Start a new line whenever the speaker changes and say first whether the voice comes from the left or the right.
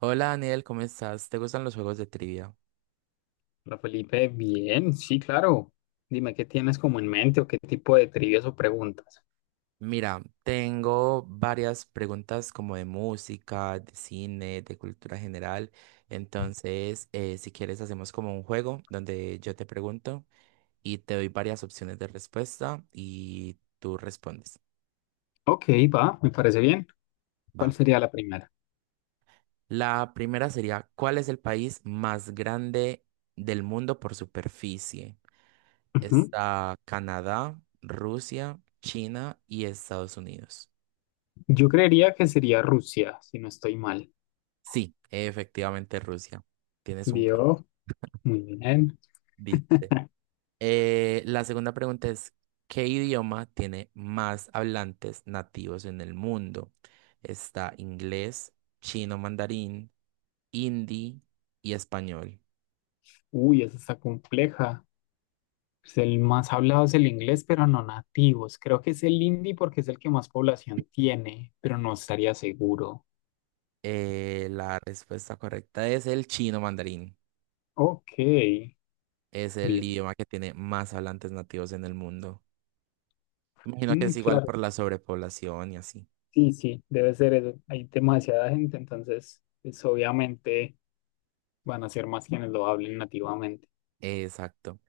right: Hola Daniel, ¿cómo estás? ¿Te gustan los juegos de trivia?
left: Hola Felipe, bien, sí, claro. Dime qué tienes como en mente o qué tipo de trivias o preguntas.
right: Mira, tengo varias preguntas como de música, de cine, de cultura general. Entonces, si quieres, hacemos como un juego donde yo te pregunto y te doy varias opciones de respuesta y tú respondes.
left: Ok, va, me parece bien. ¿Cuál
right: Va.
left: sería la primera?
right: La primera sería, ¿cuál es el país más grande del mundo por superficie?
left: Ujú.
right: Está Canadá, Rusia, China y Estados Unidos.
left: Yo creería que sería Rusia, si no estoy mal.
right: Sí, efectivamente Rusia. Tienes un punto.
left: Vio, muy bien.
right: Viste. La segunda pregunta es, ¿qué idioma tiene más hablantes nativos en el mundo? Está inglés, chino mandarín, hindi y español.
left: Uy, esa está compleja. Pues el más hablado es el inglés, pero no nativos. Creo que es el hindi porque es el que más población tiene, pero no estaría seguro.
right: La respuesta correcta es el chino mandarín.
left: Ok,
right: Es el
left: vio.
right: idioma que tiene más hablantes nativos en el mundo. Imagino que
left: Mm,
right: es igual
left: claro.
right: por la sobrepoblación y así.
left: Sí, sí, debe ser eso. Hay demasiada gente, entonces, pues obviamente van a ser más quienes lo hablen nativamente.
right: Exacto.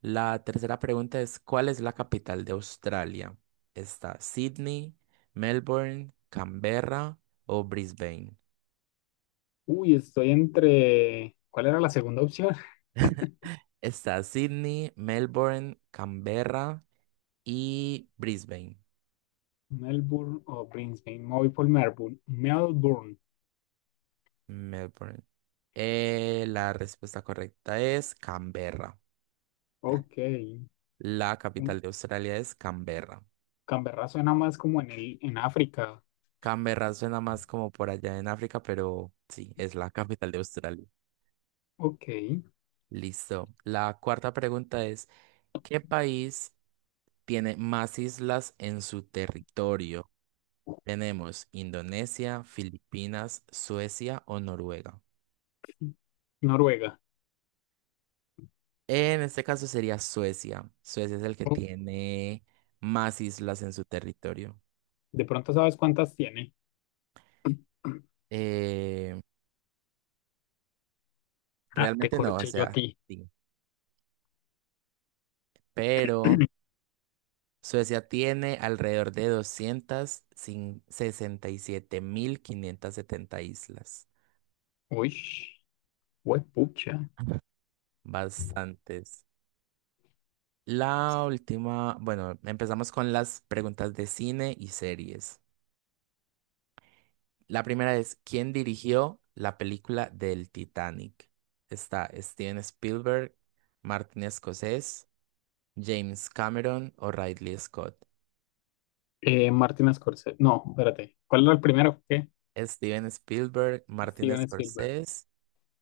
right: La tercera pregunta es, ¿cuál es la capital de Australia? ¿Está Sydney, Melbourne, Canberra o Brisbane?
left: Uy, estoy entre. ¿Cuál era la segunda opción?
right: Está Sydney, Melbourne, Canberra y Brisbane.
left: Melbourne o Brisbane. Me voy por Melbourne. Melbourne.
right: Melbourne. La respuesta correcta es Canberra.
left: Ok.
right: La capital de Australia es Canberra.
left: Canberra suena más como en el, en África.
right: Canberra suena más como por allá en África, pero sí, es la capital de Australia.
left: Ok.
right: Listo. La cuarta pregunta es, ¿qué país tiene más islas en su territorio? Tenemos Indonesia, Filipinas, Suecia o Noruega.
left: Noruega.
right: En este caso sería Suecia. Suecia es el que
left: Oh.
right: tiene más islas en su territorio.
left: ¿De pronto sabes cuántas tiene?
right: Eh,
left: Ah, te
right: realmente no, o
left: corché yo a
right: sea,
left: ti.
right: sí. Pero Suecia tiene alrededor de 267.570 islas.
left: Uy, huepucha.
right: Bastantes. La última, bueno, empezamos con las preguntas de cine y series. La primera es, ¿quién dirigió la película del Titanic? Está Steven Spielberg, Martin Scorsese, James Cameron o Ridley Scott.
left: Martin Scorsese. No, espérate. ¿Cuál era el primero? ¿Qué?
right: Steven Spielberg, Martin
left: Steven Spielberg.
right: Scorsese,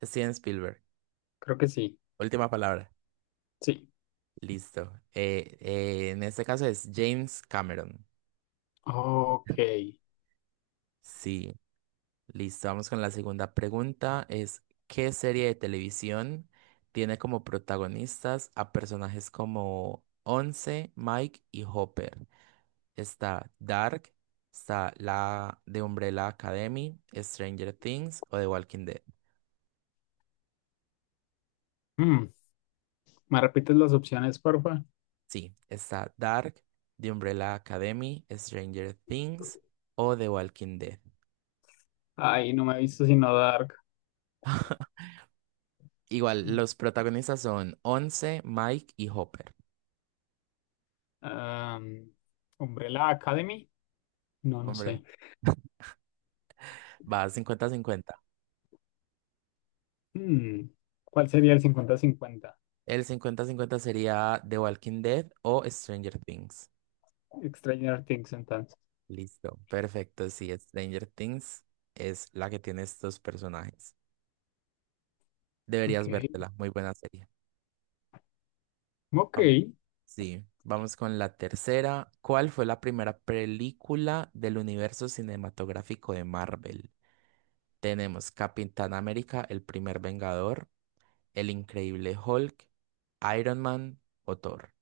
right: Steven Spielberg.
left: Creo que sí.
right: Última palabra.
left: Sí.
right: Listo. En este caso es James Cameron.
left: Ok.
right: Sí. Listo, vamos con la segunda pregunta. Es, ¿qué serie de televisión tiene como protagonistas a personajes como Once, Mike y Hopper? Está Dark, está la de Umbrella Academy, Stranger Things o The Walking Dead.
left: Mm, ¿me repites las opciones, porfa?
right: Sí, está Dark, The Umbrella Academy, Stranger Things o The Walking Dead.
left: Ay, no me he visto sino Dark.
right: Igual,
left: Mm,
right: los protagonistas son Once, Mike y Hopper.
left: am, Umbrella Academy. No, no
right: Hombre,
left: sé.
right: va 50-50.
left: Mm, ¿cuál sería el cincuenta-cincuenta?
right: El 50-50 sería The Walking Dead o Stranger Things.
left: Stranger Things, entonces.
right: Listo, perfecto. Sí, Stranger Things es la que tiene estos personajes.
left: Ok.
right: Deberías vértela, muy buena serie.
left: Ok.
right: Vam- sí, vamos con la tercera. ¿Cuál fue la primera película del universo cinematográfico de Marvel? Tenemos Capitán América, El Primer Vengador, El Increíble Hulk, Iron Man o Thor.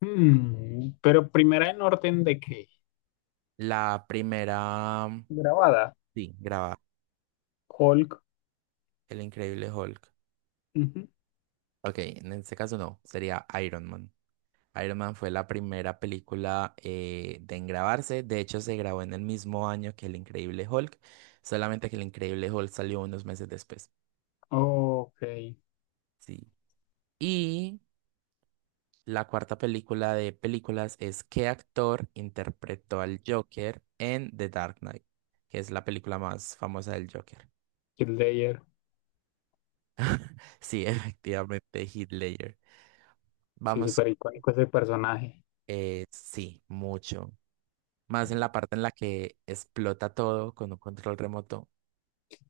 left: Mm, ¿pero primera en orden de qué?
right: La primera,
left: Grabada.
right: sí, graba
left: Hulk.
right: El Increíble Hulk.
left: Ujú.
right: Ok, en este caso no, sería Iron Man. Iron Man fue la primera película de en grabarse, de hecho se grabó en el mismo año que El Increíble Hulk, solamente que El Increíble Hulk salió unos meses después.
left: Ok.
right: Sí. Y la cuarta película de películas es, ¿qué actor interpretó al Joker en The Dark Knight? Que es la película más famosa del Joker.
left: Heath Ledger.
right: Sí, efectivamente, Heath Ledger.
left: Sí,
right: Vamos,
left: súper icónico ese personaje.
right: sí, mucho. Más en la parte en la que explota todo con un control remoto.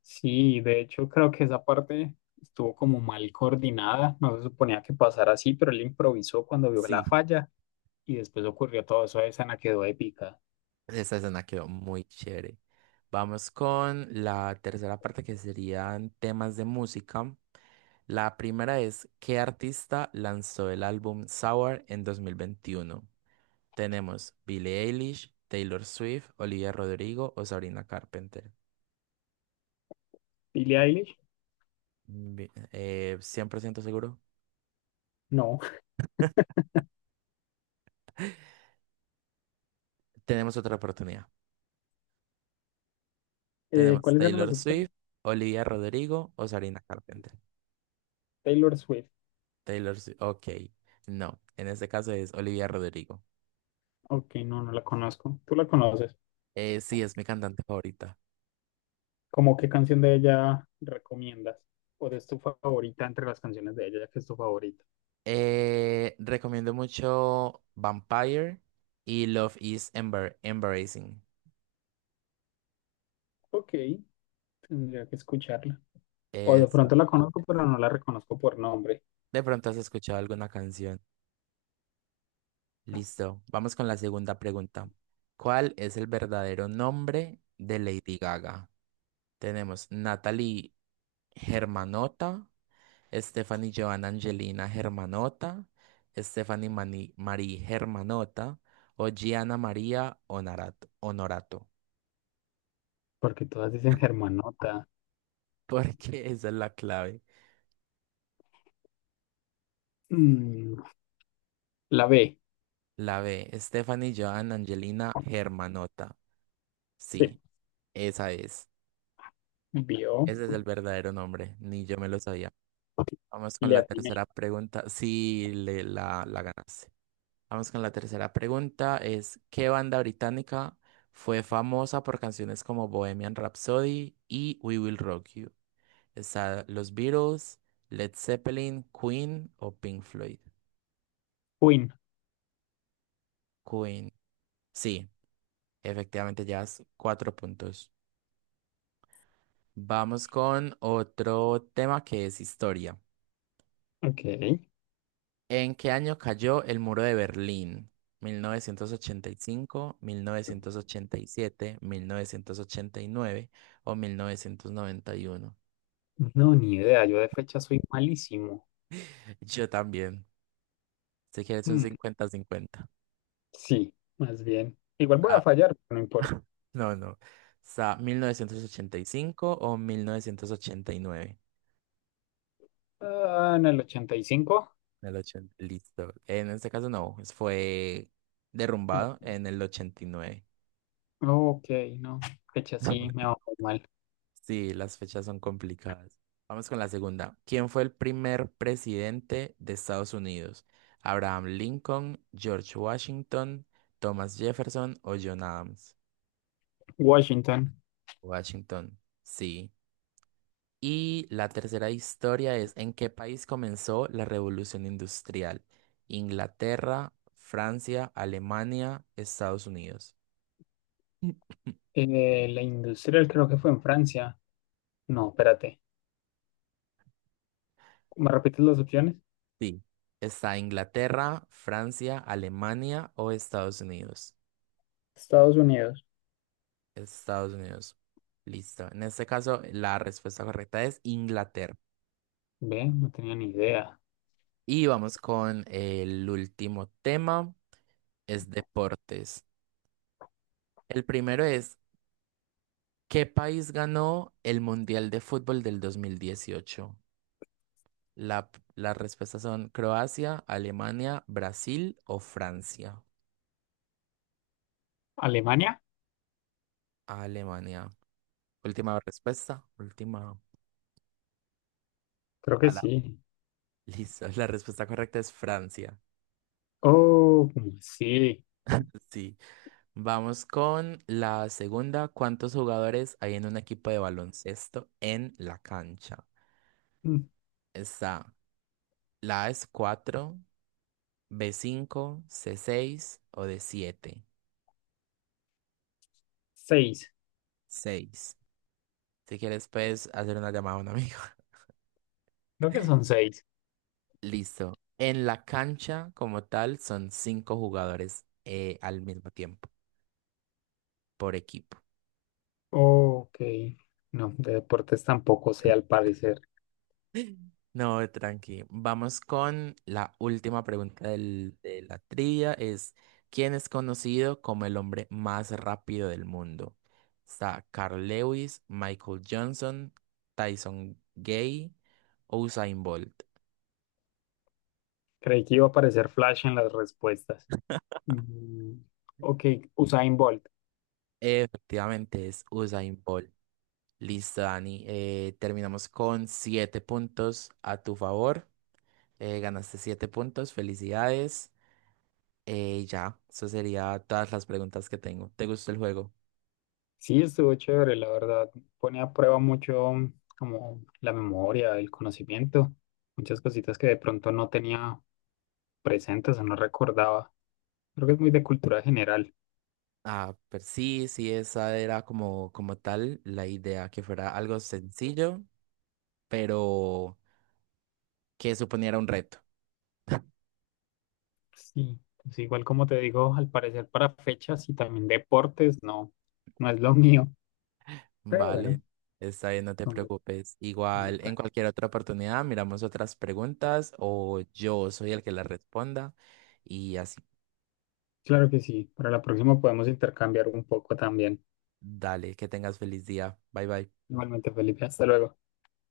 left: Sí, de hecho creo que esa parte estuvo como mal coordinada, no se suponía que pasara así, pero él improvisó cuando vio la
right: Sí.
left: falla y después ocurrió todo eso, esa escena quedó épica.
right: Esa escena quedó muy chévere. Vamos con la tercera parte que serían temas de música. La primera es, ¿qué artista lanzó el álbum Sour en 2021? Tenemos Billie Eilish, Taylor Swift, Olivia Rodrigo o Sabrina Carpenter.
left: ¿Billie Eilish?
right: 100% seguro.
left: No.
right: Tenemos otra oportunidad. Tenemos
left: ¿Cuáles eran las
right: Taylor
left: opciones?
right: Swift, Olivia Rodrigo o Sabrina Carpenter.
left: Taylor Swift.
right: Taylor Swift. Ok. No, en este caso es Olivia Rodrigo.
left: Ok, no, no la conozco. ¿Tú la conoces?
right: Sí, es mi cantante favorita.
left: ¿Cómo qué canción de ella recomiendas? ¿O es tu favorita entre las canciones de ella, ya que es tu favorita?
right: Recomiendo mucho Vampire y Love is Embarrassing.
left: Ok, tendría que escucharla. O de
right: Eso.
left: pronto la conozco, pero no la reconozco por nombre,
right: De pronto has escuchado alguna canción. Listo. Vamos con la segunda pregunta. ¿Cuál es el verdadero nombre de Lady Gaga? Tenemos Natalie Germanota, Stephanie Joan Angelina Germanota, Stephanie Marie Germanota o Gianna María Honorato,
left: porque todas dicen Germanota.
right: porque esa es la clave.
left: Mm, la B.
right: La B, Stephanie Joan Angelina Germanota.
left: Sí.
right: Sí, esa es.
left: Vio.
right: Ese es el verdadero nombre, ni yo me lo sabía. Vamos con
left: Le
right: la
left: atiné.
right: tercera pregunta. Sí, la ganaste. Vamos con la tercera pregunta, es, ¿qué banda británica fue famosa por canciones como Bohemian Rhapsody y We Will Rock You? ¿Está los Beatles, Led Zeppelin, Queen o Pink Floyd?
left: Queen.
right: Queen. Sí, efectivamente llevas cuatro puntos. Vamos con otro tema que es historia.
left: Ok.
right: ¿En qué año cayó el muro de Berlín? ¿1985, 1987, 1989 o 1991?
left: No, ni idea. Yo de fecha soy malísimo.
right: Yo también. Si quieres un
left: Mm,
right: 50-50.
left: sí, más bien. Igual voy a
right: Ah,
left: fallar, no importa.
right: no, no. O sea, 1985 o 1989.
left: Ah, en el 85.
right: El 80. Listo. En este caso no, fue derrumbado en el 89.
left: Ok, no. Fecha sí, me va muy mal.
right: Sí, las fechas son complicadas. Vamos con la segunda. ¿Quién fue el primer presidente de Estados Unidos? ¿Abraham Lincoln, George Washington, Thomas Jefferson o John Adams?
left: Washington.
right: Washington, sí. Y la tercera historia es, ¿en qué país comenzó la Revolución Industrial? Inglaterra, Francia, Alemania, Estados Unidos.
left: La industrial creo que fue en Francia. No, espérate. ¿Me repites las opciones?
right: Sí. ¿Está Inglaterra, Francia, Alemania o Estados Unidos?
left: Estados Unidos.
right: Estados Unidos. Listo. En este caso, la respuesta correcta es Inglaterra.
left: Ve, no tenía ni idea.
right: Y vamos con el último tema, es deportes. El primero es, ¿qué país ganó el Mundial de Fútbol del 2018? La, las respuestas son Croacia, Alemania, Brasil o Francia.
left: ¿Alemania?
right: Alemania. Última respuesta, última
left: Creo que
right: palabra.
left: sí.
right: Listo. La respuesta correcta es Francia.
left: Oh, sí.
right: Sí. Vamos con la segunda. ¿Cuántos jugadores hay en un equipo de baloncesto en la cancha?
left: Mm,
right: Está, la A es 4, b cinco, c 6 o d siete.
left: seis,
right: Seis. Si quieres, puedes hacer una llamada a un amigo.
left: creo que son seis.
right: Listo. En la cancha, como tal, son cinco jugadores al mismo tiempo, por equipo.
left: Ok, no, de deportes tampoco sé al parecer.
right: No, tranqui. Vamos con la última pregunta de la trivia. Es, ¿quién es conocido como el hombre más rápido del mundo? Está Carl Lewis, Michael Johnson, Tyson Gay, Usain Bolt.
left: Creí que iba a aparecer Flash en las respuestas. Mm, ok, Usain Bolt.
right: Efectivamente es Usain Bolt. Listo, Dani. Terminamos con siete puntos a tu favor. Ganaste siete puntos. Felicidades. Ya, eso sería todas las preguntas que tengo. ¿Te gustó el juego?
left: Sí, estuvo chévere, la verdad. Pone a prueba mucho como la memoria, el conocimiento, muchas cositas que de pronto no tenía presentes o no recordaba. Creo que es muy de cultura general.
right: Ah, pero sí, sí, esa era como, como tal la idea, que fuera algo sencillo, pero que suponiera un reto.
left: Sí, pues igual como te digo, al parecer para fechas y también deportes, no, no es lo mío, pero bueno,
right: Vale, está bien, no te
left: vamos a
right: preocupes. Igual, en
left: intentar.
right: cualquier otra oportunidad, miramos otras preguntas o yo soy el que las responda y así.
left: Claro que sí, para la próxima podemos intercambiar un poco también.
right: Dale, que tengas feliz día. Bye bye.
left: Igualmente, Felipe, hasta luego.